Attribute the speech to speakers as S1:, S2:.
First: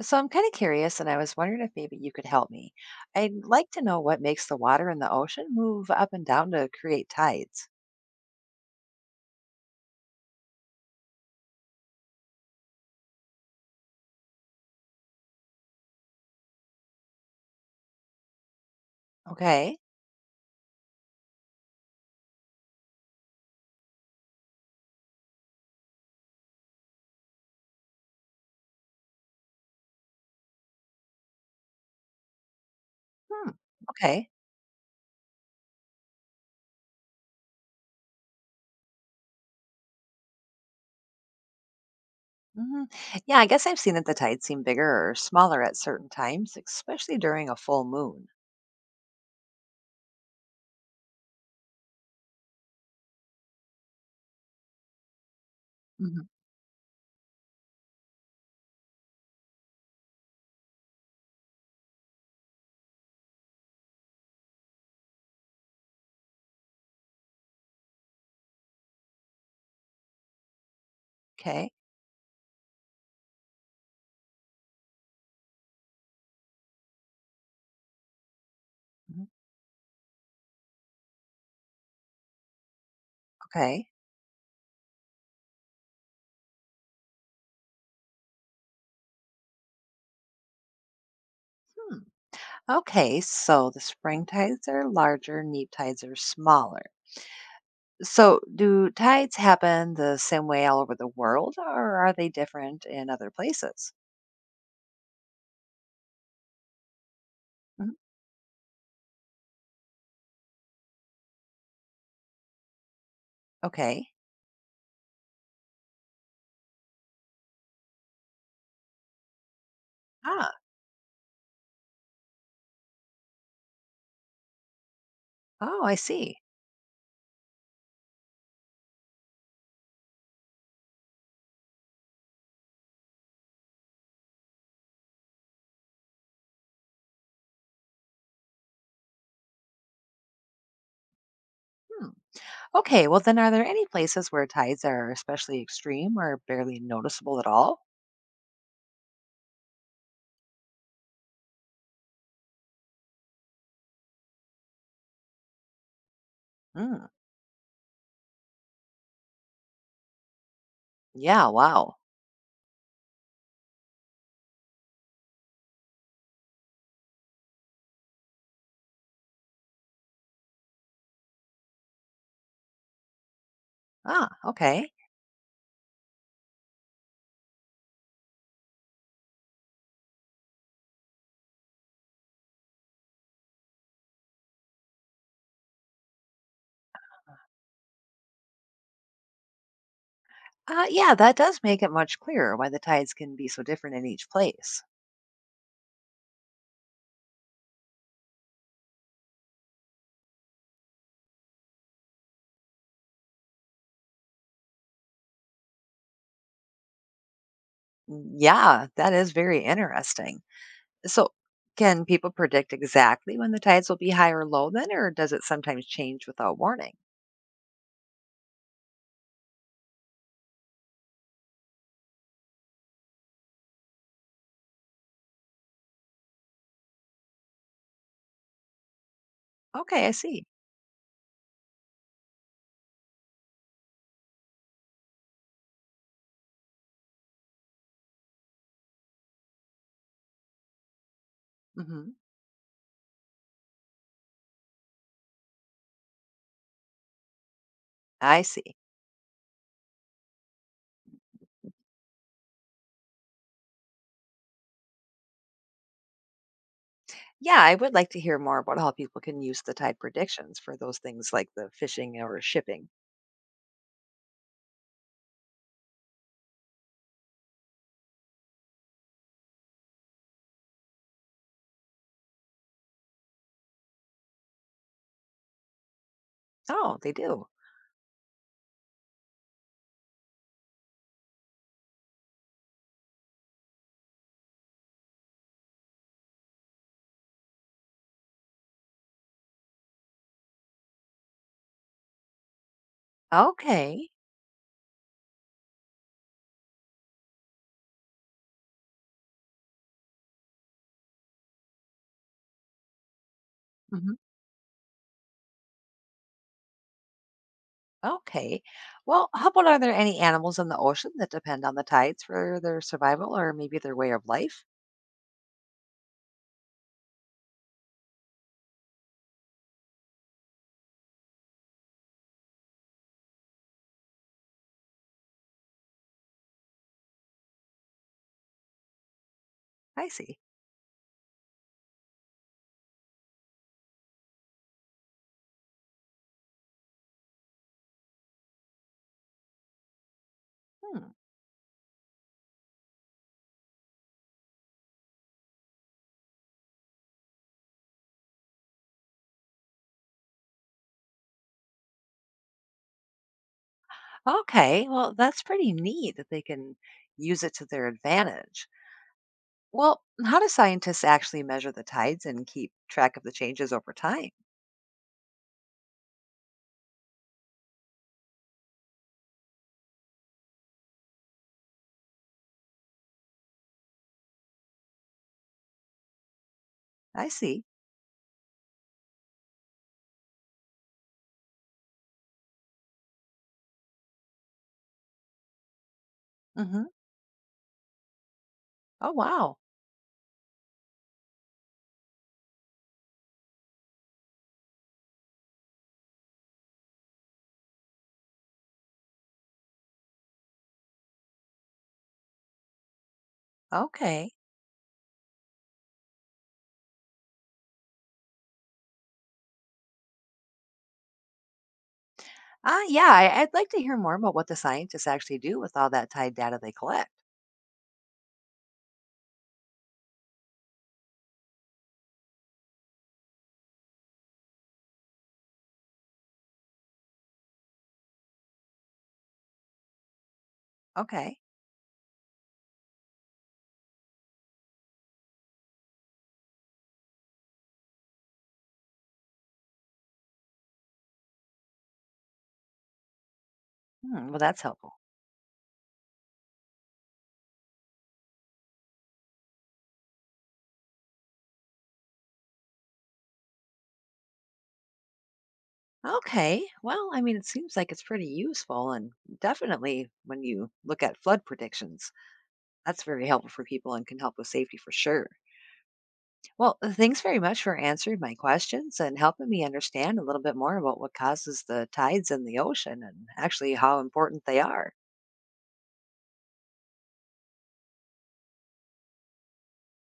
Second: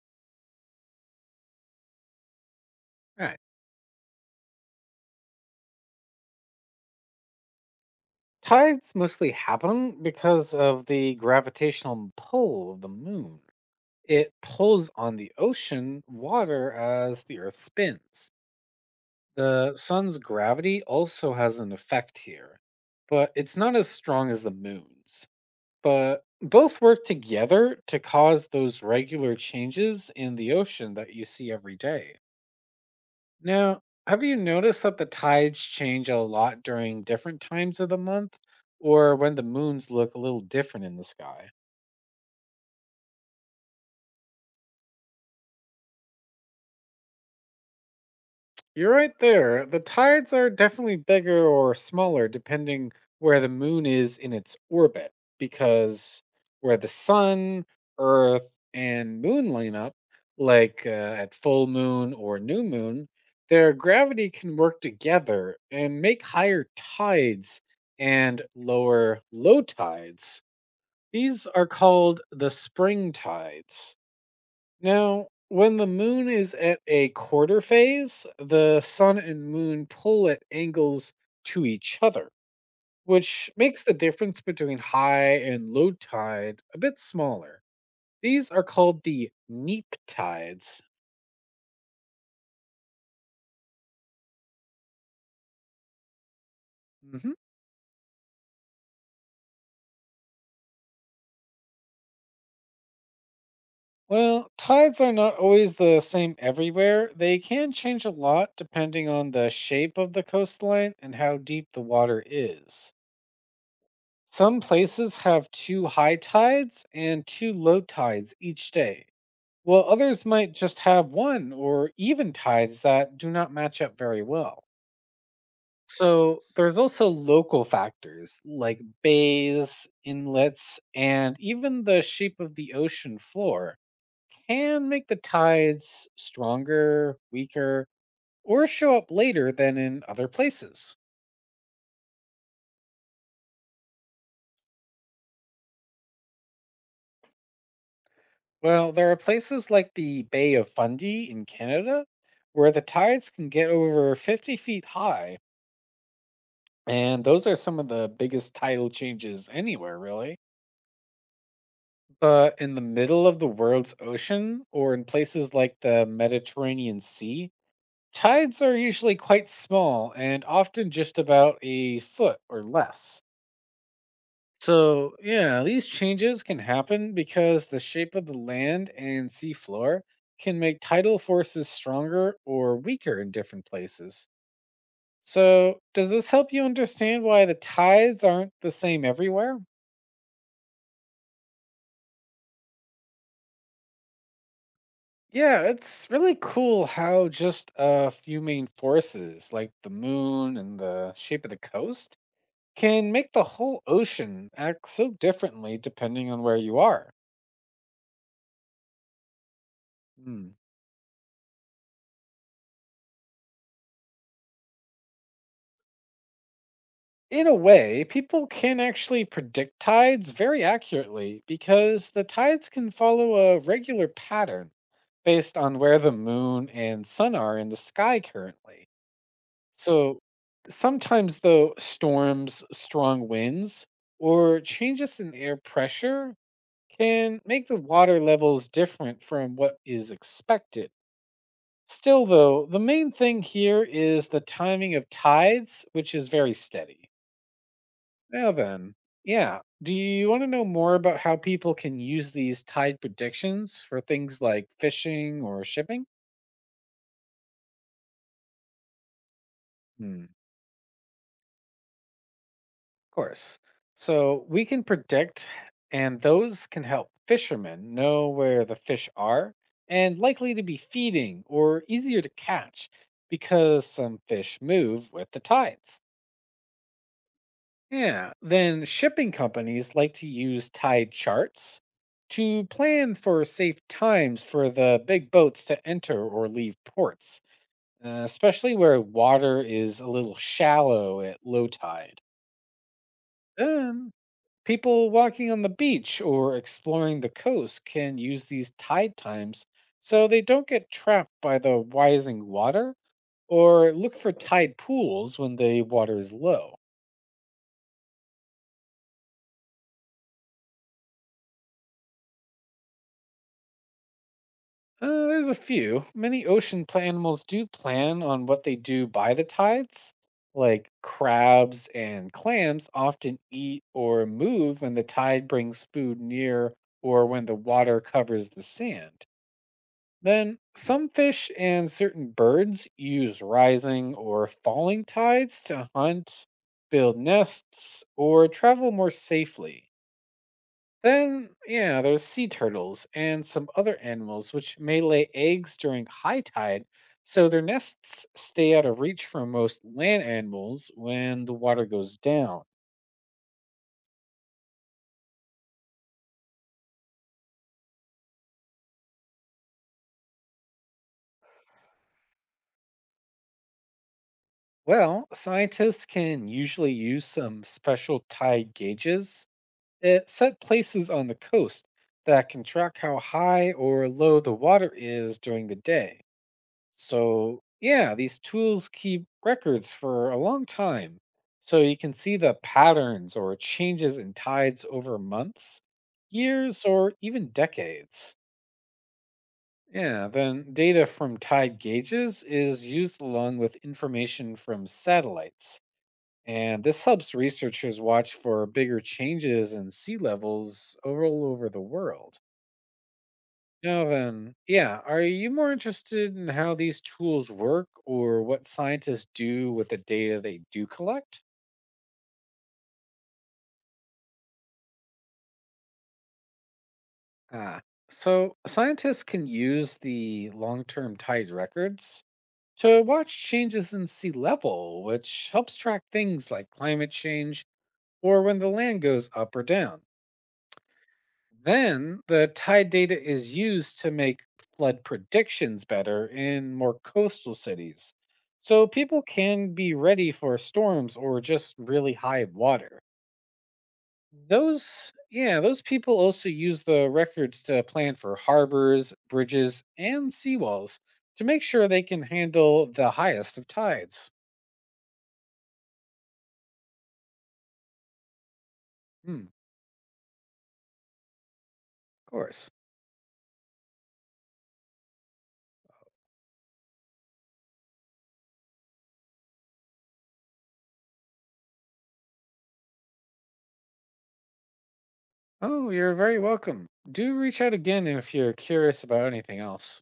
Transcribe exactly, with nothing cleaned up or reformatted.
S1: So I'm kind of curious, and I was wondering if maybe you could help me. I'd
S2: Right.
S1: like to know what makes the water in the ocean move up and down to create tides.
S2: Tides mostly happen because of the gravitational pull of the moon. It pulls on the ocean water as the earth spins. The
S1: Okay.
S2: sun's gravity also has an effect here, but it's not as strong as the moon's. But both work together to cause those regular changes in the ocean that you see every day.
S1: Hmm.
S2: Now, have
S1: Okay.
S2: you noticed that the tides change a lot during different times of the month or when the moons look a little different in the sky?
S1: hmm Yeah, I guess I've seen that the tides seem bigger or smaller at certain times, especially during a full moon.
S2: You're right there. The tides are definitely bigger or smaller depending where the moon is in its orbit, because
S1: Mhm.
S2: where the sun, earth, and moon line up, like uh, at full moon or new moon, their gravity can work together and make higher tides and lower low tides. These are
S1: Okay.
S2: called the spring tides. Now, when the moon is at a quarter phase, the sun
S1: Mhm.
S2: and moon pull at angles to each other, which makes
S1: Okay.
S2: the difference between high and low tide a bit smaller. These are called the neap tides.
S1: Hmm. Okay. So the spring tides are larger, and neap tides are smaller.
S2: Mhm.
S1: So do tides happen the same way all over the world, or are they different in other places?
S2: Well, tides are not always the same everywhere. They can
S1: Mm-hmm.
S2: change a lot depending on the shape of the coastline and how deep the water is.
S1: Okay.
S2: Some places have two high tides and two low tides each day, while others
S1: Ah.
S2: might just have one or even tides that do not match up very well.
S1: Oh, I see.
S2: So there's also local factors like bays, inlets, and even the shape of the ocean floor can make the tides stronger, weaker, or show up later than in other places.
S1: Hmm. Okay, well, then are there any places where tides are especially extreme or barely noticeable at all?
S2: Well, there are places like the Bay of Fundy in Canada where the tides can get over fifty feet high.
S1: Mm.
S2: And those are some of the biggest tidal changes anywhere, really.
S1: Yeah, wow.
S2: But in the middle of the world's ocean or in places like the Mediterranean Sea, tides are usually quite small and often just about a foot or less.
S1: Ah, okay.
S2: So, yeah, these changes can happen because the shape of the land and seafloor can make tidal forces stronger or weaker in different places. So, does this help you understand why the tides aren't the same everywhere?
S1: Uh, yeah, that does make it much clearer why the tides can be so different in each place.
S2: Yeah, it's really cool how just a few main forces, like the moon and the shape of the coast, can make the whole ocean act so differently depending on where you are.
S1: Mm. Yeah, that is very interesting.
S2: Hmm.
S1: So, can people predict exactly when the tides will be high or low then, or does it sometimes change without warning?
S2: In a way, people can actually predict tides very accurately because the tides can follow a regular pattern based on where the moon and sun are in the sky currently.
S1: Okay, I
S2: So
S1: see.
S2: sometimes, though, storms, strong winds, or changes in air pressure can make the water levels different from what is expected.
S1: Hmm
S2: Still, though, the main thing here is the timing of tides, which is very steady.
S1: I
S2: Now
S1: see.
S2: then, yeah. Do you want to know more about how people can use these tide predictions for things like fishing or shipping?
S1: Yeah, I would like to hear more about how people can use the tide
S2: Hmm, of
S1: predictions for those things like the fishing or shipping.
S2: course. So we can predict, and those can help fishermen know where the fish are and likely to be feeding or easier to catch because some fish move with the tides.
S1: Oh, they do.
S2: Yeah. Then shipping companies like to use tide charts to plan for safe times for the big boats to enter or leave ports, uh, especially where water is a little shallow at low tide.
S1: Okay.
S2: Um, People walking on the beach or exploring the coast can use these tide times so they don't get trapped by the rising water or
S1: hmm
S2: look for tide pools when the water is low.
S1: Okay. Well, how about are there any animals in the ocean that depend on the tides for their survival or maybe their way of life?
S2: Uh, there's a few. Many ocean pla- animals do plan on what they do by the tides. Like crabs and clams often eat or move when the tide brings food near or when the water covers the sand.
S1: I see.
S2: Then, some fish and certain birds use rising or falling tides to hunt, build nests, or travel more safely.
S1: Hmm.
S2: Then, yeah, there's sea turtles and some other animals which may lay eggs during high tide, so their nests stay out of reach for most land animals when the water goes down.
S1: Okay. Well, that's pretty neat that they can use it to their advantage. Well, how do scientists actually measure the tides and keep track of the changes over time?
S2: Well, scientists can usually use some special tide gauges at set places on the coast that can track how high or low the water is during the day.
S1: I
S2: So,
S1: see.
S2: yeah, these tools keep records for a long time. So you can see the patterns or changes in tides over months,
S1: Hmm
S2: years, or even decades.
S1: Oh, wow.
S2: Yeah, then data from tide gauges is used along with information from satellites. And this helps researchers watch for bigger changes in sea levels all over the world. Now
S1: Okay.
S2: then, yeah, are you more interested in how these tools work or what scientists do with the data they do collect?
S1: Ah, yeah, I, I'd like to hear more about what the scientists actually do with all that tide data they collect.
S2: Ah, so scientists can use the long term tide records to watch changes in sea level, which helps track things like climate change or when the land goes up or down.
S1: Okay.
S2: Then the tide data is used to make flood predictions better in more coastal cities. So people can be ready for storms or just really high water.
S1: Hmm, well, that's helpful.
S2: Those, yeah, those people also use the records to plan for harbors, bridges, and seawalls to make sure they can handle the highest of tides.
S1: Okay, well, I mean, it seems like it's pretty useful, and
S2: Hmm,
S1: definitely when you look at flood predictions,
S2: of course.
S1: that's very helpful for people and can help with safety for sure. Well, uh, thanks very much for answering my questions and helping me understand a little bit more about what causes the tides in the ocean and actually how important they are.
S2: Oh, you're very welcome. Do reach out again if you're curious about anything else.